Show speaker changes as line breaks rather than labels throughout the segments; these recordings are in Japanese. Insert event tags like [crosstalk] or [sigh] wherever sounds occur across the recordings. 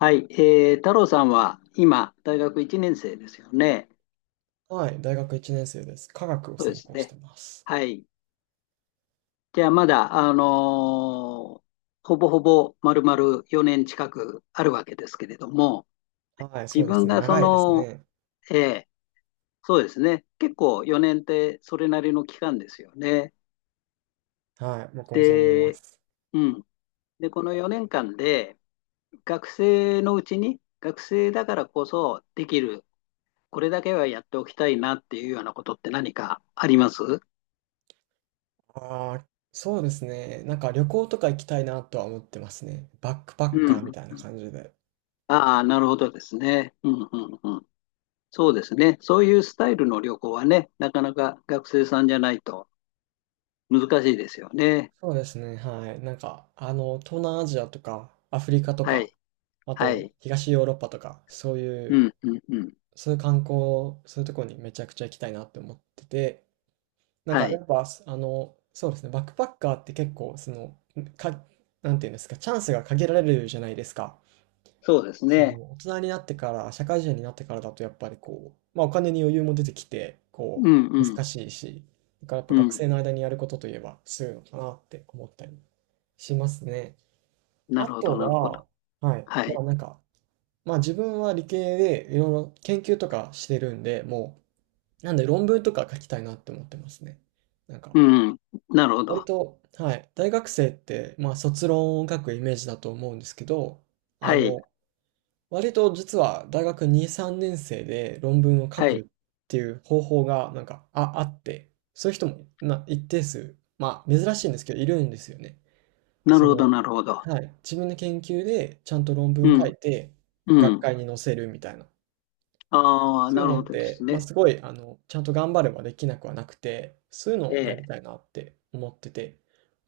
はい、太郎さんは今、大学1年生ですよね。
はい、大学1年生です。科学を
そうで
専
す
攻して
ね。
ます。
はい。じゃあ、まだ、ーほぼほぼ丸々4年近くあるわけですけれども、
はい、そ
自
うです
分
ね。
がそ
長いです
の、
ね。
えーそうですね。結構4年ってそれなりの期間ですよね。
はい、僕もそう思いま
で、
す。
うん。で、この4年間で、学生のうちに、学生だからこそできる、これだけはやっておきたいなっていうようなことって何かあります？
ああ、そうですね。なんか旅行とか行きたいなとは思ってますね。バックパ
う
ッカーみ
ん。
たいな感じで。
ああ、なるほどですね。うんうんうん。そうですね。そういうスタイルの旅行はね、なかなか学生さんじゃないと難しいですよね。
そうですね。はい。なんか、東南アジアとか、アフリカと
は
か、
い。
あ
は
と、
い。
東ヨーロッパとか、
うんうんうん。
そういう観光、そういうところにめちゃくちゃ行きたいなって思ってて、なん
は
かや
い。
っぱ、そうですね、バックパッカーって結構、か、なんていうんですか、チャンスが限られるじゃないですか。
そうですね。
大人になってから、社会人になってからだと、やっぱりこう、まあ、お金に余裕も出てきて、こ
うんう
う、難
ん。
しいし、だからやっぱ
う
学
ん。
生の間にやることといえば、そういうのかなって思ったりしますね。
な
あ
るほど、
と
なるほど。
は、はい、
は
ま
い。
あなんか、まあ自分は理系で、いろいろ研究とかしてるんで、もう、なんで論文とか書きたいなって思ってますね。なんか、
うんうん。なるほ
割
ど。
と、はい、大学生って、まあ、卒論を書くイメージだと思うんですけど、
は
あ
い。
の、割と実は大学2、3年生で論文を書
は
く
い。
っていう方法が、なんか、あって、そういう人も一定数、まあ、珍しいんですけど、いるんですよね。
な
そ
るほど、
の、
なるほど。
はい、自分の研究でちゃんと論文
う
書
ん。
いて、
う
学
ん。
会に載せるみたいな。
ああ、
そうい
な
う
る
の
ほ
っ
どです
て、まあ、
ね。
すごい、ちゃんと頑張ればできなくはなくて、そういうの
え
をやりた
え。
いなって思ってて。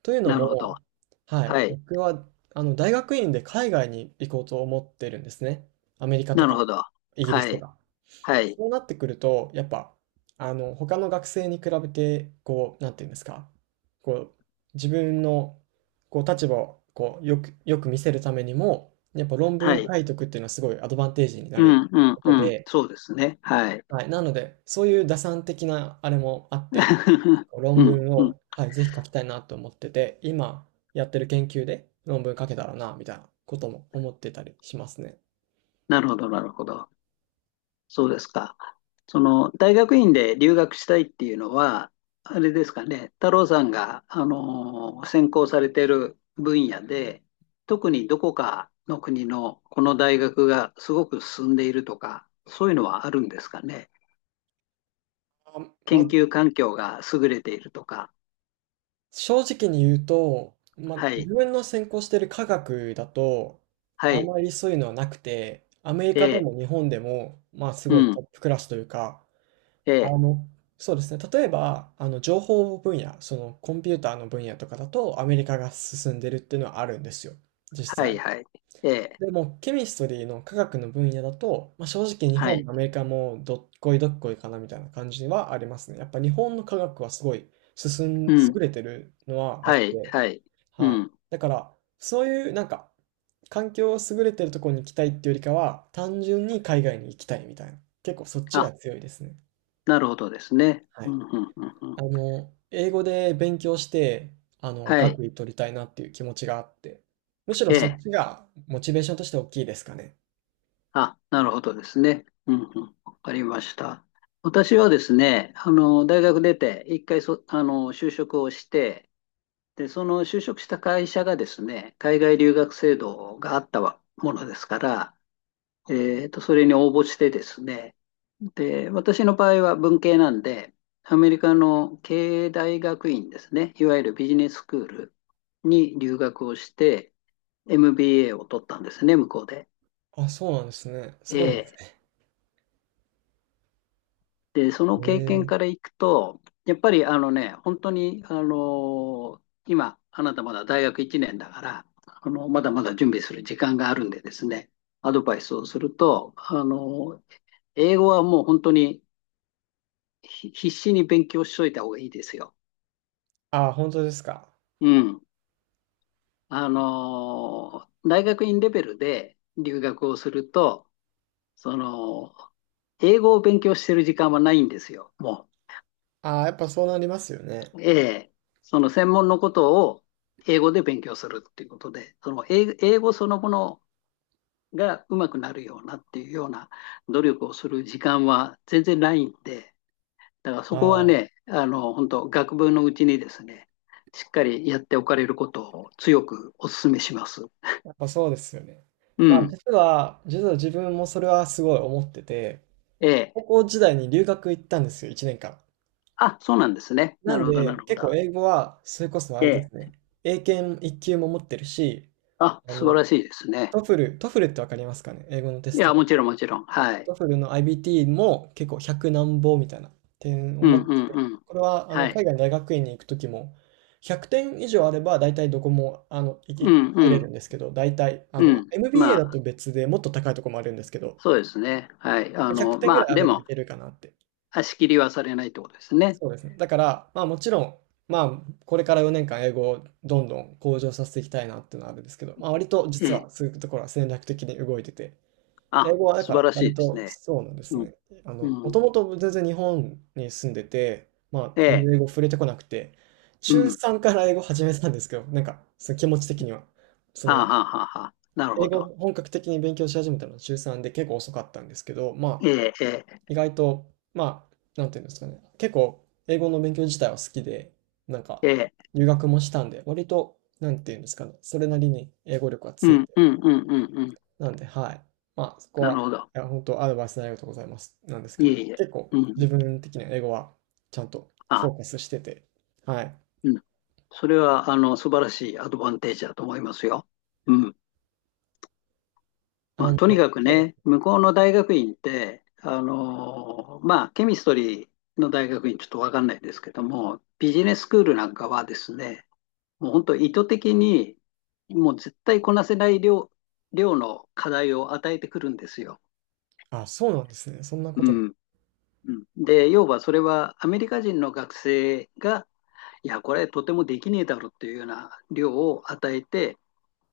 というの
なるほど。
も、はい、
はい。
僕は、大学院で海外に行こうと思ってるんですね。アメリカと
なる
か、
ほど。
イギリ
は
スと
い。
か。
はい。
そうなってくると、やっぱ、他の学生に比べて、こう、なんていうんですか、こう、自分の、こう、立場を、こう、よくよく見せるためにも、やっぱ論文
は
を
い。
書いとくっていうのはすごいアドバンテージにな
う
る
んうん
こと
うん。
で、
そうですね。はい。
はい、なので、そういう打算的なあれもあって、
[laughs]
こう論
うん
文
うん。
を、はい、ぜひ書きたいなと思ってて、今やってる研究で論文書けたらな、みたいなことも思ってたりしますね。
なるほど、なるほど。そうですか。その、大学院で留学したいっていうのは、あれですかね、太郎さんが、専攻されている分野で、特にどこかの国のこの大学がすごく進んでいるとか、そういうのはあるんですかね。
あ、ま
研
あ、
究環境が優れているとか。
正直に言うと、まあ、
はい、
自分の専攻してる科学だと、
は
あ
い、
まりそういうのはなくて、アメリ
え
カで
え、
も日本でも、まあ、す
う
ごいト
ん、
ップクラスというか、
え
あ
え、
の、そうですね。例えば、情報分野、そのコンピューターの分野とかだと、アメリカが進んでるっていうのはあるんですよ。
は
実
い、
際。
はい、ええ、
でも、ケミストリーの科学の分野だと、まあ、正直日
は
本
い。
もアメリカもどっこいどっこいかなみたいな感じはありますね。やっぱ日本の科学はすごい
う
優
ん、
れてるのはあ
は
っ
い、
て、
はい。う
はい。
ん。
だから、そういうなんか、環境を優れてるところに行きたいっていうよりかは、単純に海外に行きたいみたいな。結構そっちが
あ、
強いですね。
なるほどですね。
は
う
い。
ん、うん、うん、うん。
英語で勉強して、
はい。
学位取りたいなっていう気持ちがあって、むしろ
え
そっ
え。
ちがモチベーションとして大きいですかね。
あ、なるほどですね。うん、うん。わかりました。私はですね、あの、大学出て、一回あの、就職をして、で、その就職した会社がですね、海外留学制度があったわものですから、それに応募してですね、で、私の場合は文系なんで、アメリカの経営大学院ですね、いわゆるビジネススクールに留学をして、MBA を取ったんですね、向こうで。
あ、そうなんですね。
え
すごいで
ー
す
で、その
ね。へ
経験から
え。
いくと、やっぱりあのね、本当に、ー今、あなたまだ大学1年だから、あの、まだまだ準備する時間があるんでですね、アドバイスをすると、英語はもう本当に必死に勉強しといた方がいいですよ。
あ本当ですか。
うん。大学院レベルで留学をすると、その、英語を勉強してる時間はないんですよ、も
あやっぱそうなりますよね。
う。ええ。その専門のことを英語で勉強するっていうことで、その英語そのものがうまくなるようなっていうような努力をする時間は全然ないんで、だからそこは
ああ、
ね、あの、本当学部のうちにですね、しっかりやっておかれることを強くお勧めします。
やっぱそうですよね。
う
まあ、
ん。
実は自分もそれはすごい思ってて、
え
高
え。
校時代に留学行ったんですよ、1年間。
あ、そうなんですね。
な
な
ん
るほど、な
で、
るほ
結
ど。
構英語は、それこそあれで
え
す
え。
ね、英検1級も持ってるし、
あ、
あ
素晴
の、
らしいですね。
トフルってわかりますかね、英語のテ
い
スト
や、も
で。
ちろん、もちろん。はい。
トフルの IBT も結構100何ぼみたいな点を
う
持
んう
って
ん
て、
うん。
これは
はい。
海外の大学院に行くときも、100点以上あれば大体どこも行け
うんう
入れ
ん
るんですけど、大体
うん。
MBA だ
まあ、
と別でもっと高いとこもあるんですけど、
そうですね。はい。
ま
あ
あ100
の、
点ぐら
まあ、
いあ
で
ればい
も、
けるかなって。
足切りはされないってことですね。
そうですね。だから、まあもちろん、まあこれから4年間英語をどんどん向上させていきたいなっていうのはあるんですけど、まあ割と
え
実
え。
はそういうところは戦略的に動いてて、英
あ、
語はだ
素
か
晴
ら
らし
割
いです
と
ね。
そうなんです
うん。
ね。も
う
と
ん。
もと全然日本に住んでて、まあ
え
全
え。
然英語触れてこなくて、
う
中
ん。
3から英語始めたんですけど、なんかその気持ち的には。そ
あ
の、
ははは。なる
英
ほ
語
ど。
を本格的に勉強し始めたのは中3で結構遅かったんですけど、ま
え
あ
え、ええ、
意外と、まあ、なんていうんですかね、結構英語の勉強自体は好きで、なんか
ええ、
留学もしたんで、割と、なんていうんですかね、それなりに英語力は
う
つい
ん、うん、うん、うん、うん。
なんで、はい。まあ、そこ
なる
は、
ほど。
いや、本当アドバイスのありがとうございます。なんですけ
いえ
ど、
いえ。
結構
う
自
ん。
分的には英語はちゃんとフ
あ、
ォーカスしてて、はい。
うん。それは、あの、素晴らしいアドバンテージだと思いますよ。うん。ま
あ
あ、
の、
とにかく
そうです
ね、向こう
ね。
の大学院って、あのまあ、ケミストリーの大学院ちょっとわかんないですけども、ビジネススクールなんかはですね、もう本当意図的に、もう絶対こなせない量の課題を与えてくるんですよ。
あ、そうなんですね。そんなこ
う
とが。
ん。うん、で、要はそれはアメリカ人の学生が、いや、これとてもできねえだろっていうような量を与えて、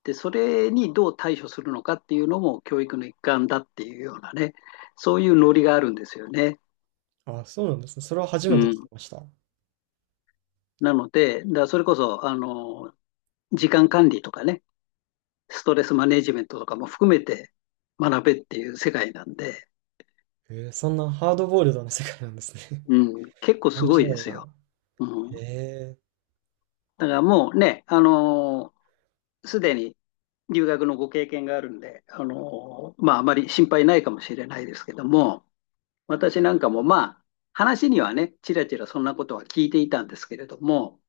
で、それにどう対処するのかっていうのも教育の一環だっていうようなね、そういうノリがあるんですよね。
あ、そうなんですね。それは初
う
めて聞き
ん。
ました。
なので、だからそれこそ、あの、時間管理とかね、ストレスマネジメントとかも含めて学べっていう世界なんで、
へそんなハードボイルドな世界なんですね。
うん、結構
[laughs]
す
面
ごい
白
で
い
す
な。
よ。うん。
へー
だからもうね、あのすでに留学のご経験があるんで、あのまあ、あまり心配ないかもしれないですけども、私なんかもまあ、話にはね、ちらちらそんなことは聞いていたんですけれども、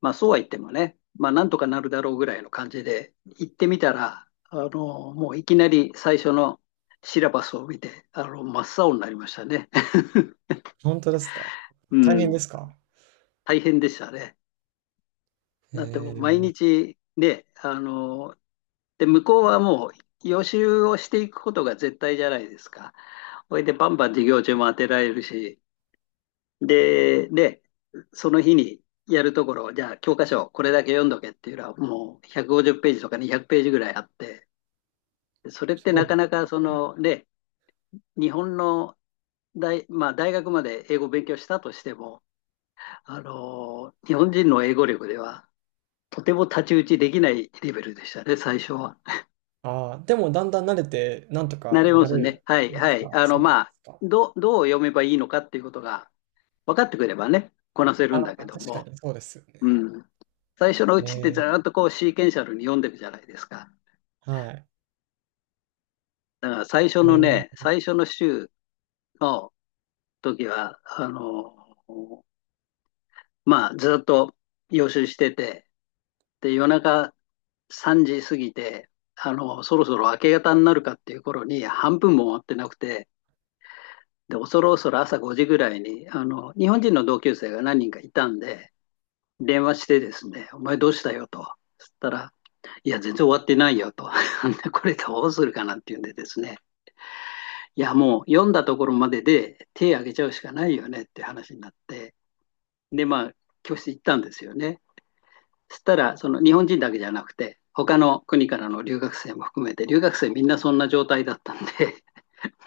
まあ、そうは言ってもね、まあ、なんとかなるだろうぐらいの感じで行ってみたら、あのもういきなり最初のシラバスを見て、あの真っ青になりましたね。
本当ですか。
[laughs] う
大変で
ん、
すか。
大変でしたね。
へ
だってもう毎
えー、
日ね、で、向こうはもう予習をしていくことが絶対じゃないですか。それでバンバン授業中も当てられるし、で、その日にやるところ、じゃあ教科書これだけ読んどけっていうのはもう150ページとか200ページぐらいあって、それっ
す
て
ごい
な
で
か
す。
なか
そ
その、ね、日本のまあ、大学まで英語を勉強したとしても、あの、日本人の英語力ではとても太刀打ちできないレベルでしたね、最初は。
あーでもだんだん慣れて、なんと
な
か
り
な
ます
れ
ね。はい、
ま
は
す
い。
か。
あの、
そうなん
ま
で
あ、
すか。
どう読めばいいのかっていうことが分かってくればね、こなせるん
あ
だけ
あ、
ど
確か
も、
にそうですよ
う
ね。
ん。最初のう
へ
ちってず
え、
ーっとこうシーケンシャルに読んでるじゃないですか。
はい。
だから最初
へ
の
え、
ね、最初の週の時は、あの、まあ、ずーっと予習してて、で、夜中3時過ぎて、あの、そろそろ明け方になるかっていう頃に半分も終わってなくて、で、恐る恐る朝5時ぐらいに、あの、日本人の同級生が何人かいたんで、電話してですね、お前どうしたよと。そしたら、いや、全然終わってないよと。[laughs] これどうするかなっていうんでですね、いや、もう読んだところまでで手挙げちゃうしかないよねって話になって、で、まあ、教室行ったんですよね。そしたら、その日本人だけじゃなくて、他の国からの留学生も含めて、留学生みんなそんな状態だったんで、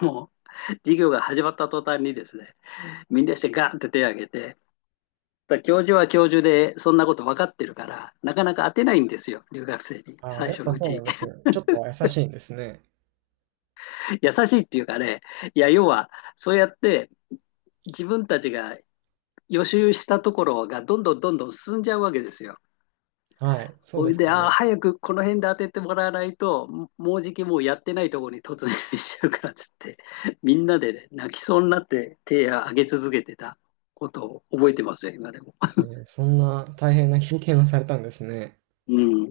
もう授業が始まった途端にですね、みんなしてガーンって手を挙げて、教授は教授で、そんなこと分かってるから、なかなか当てないんですよ、留学生に、
ああ、
最
やっ
初の
ぱ
う
そうな
ち
んですね。ちょっとは優しいんですね。
[laughs]。優しいっていうかね、いや、要は、そうやって自分たちが予習したところがどんどんどんどん進んじゃうわけですよ。
はい、そう
そ
で
れ
す
で、
よ
あ
ね。
早くこの辺で当ててもらわないと、もうじきもうやってないところに突入しちゃうからっつって、みんなで、ね、泣きそうになって手を挙げ続けてたことを覚えてますよ、今でも。
ええ、そんな大変な経験をされたんですね。
うん。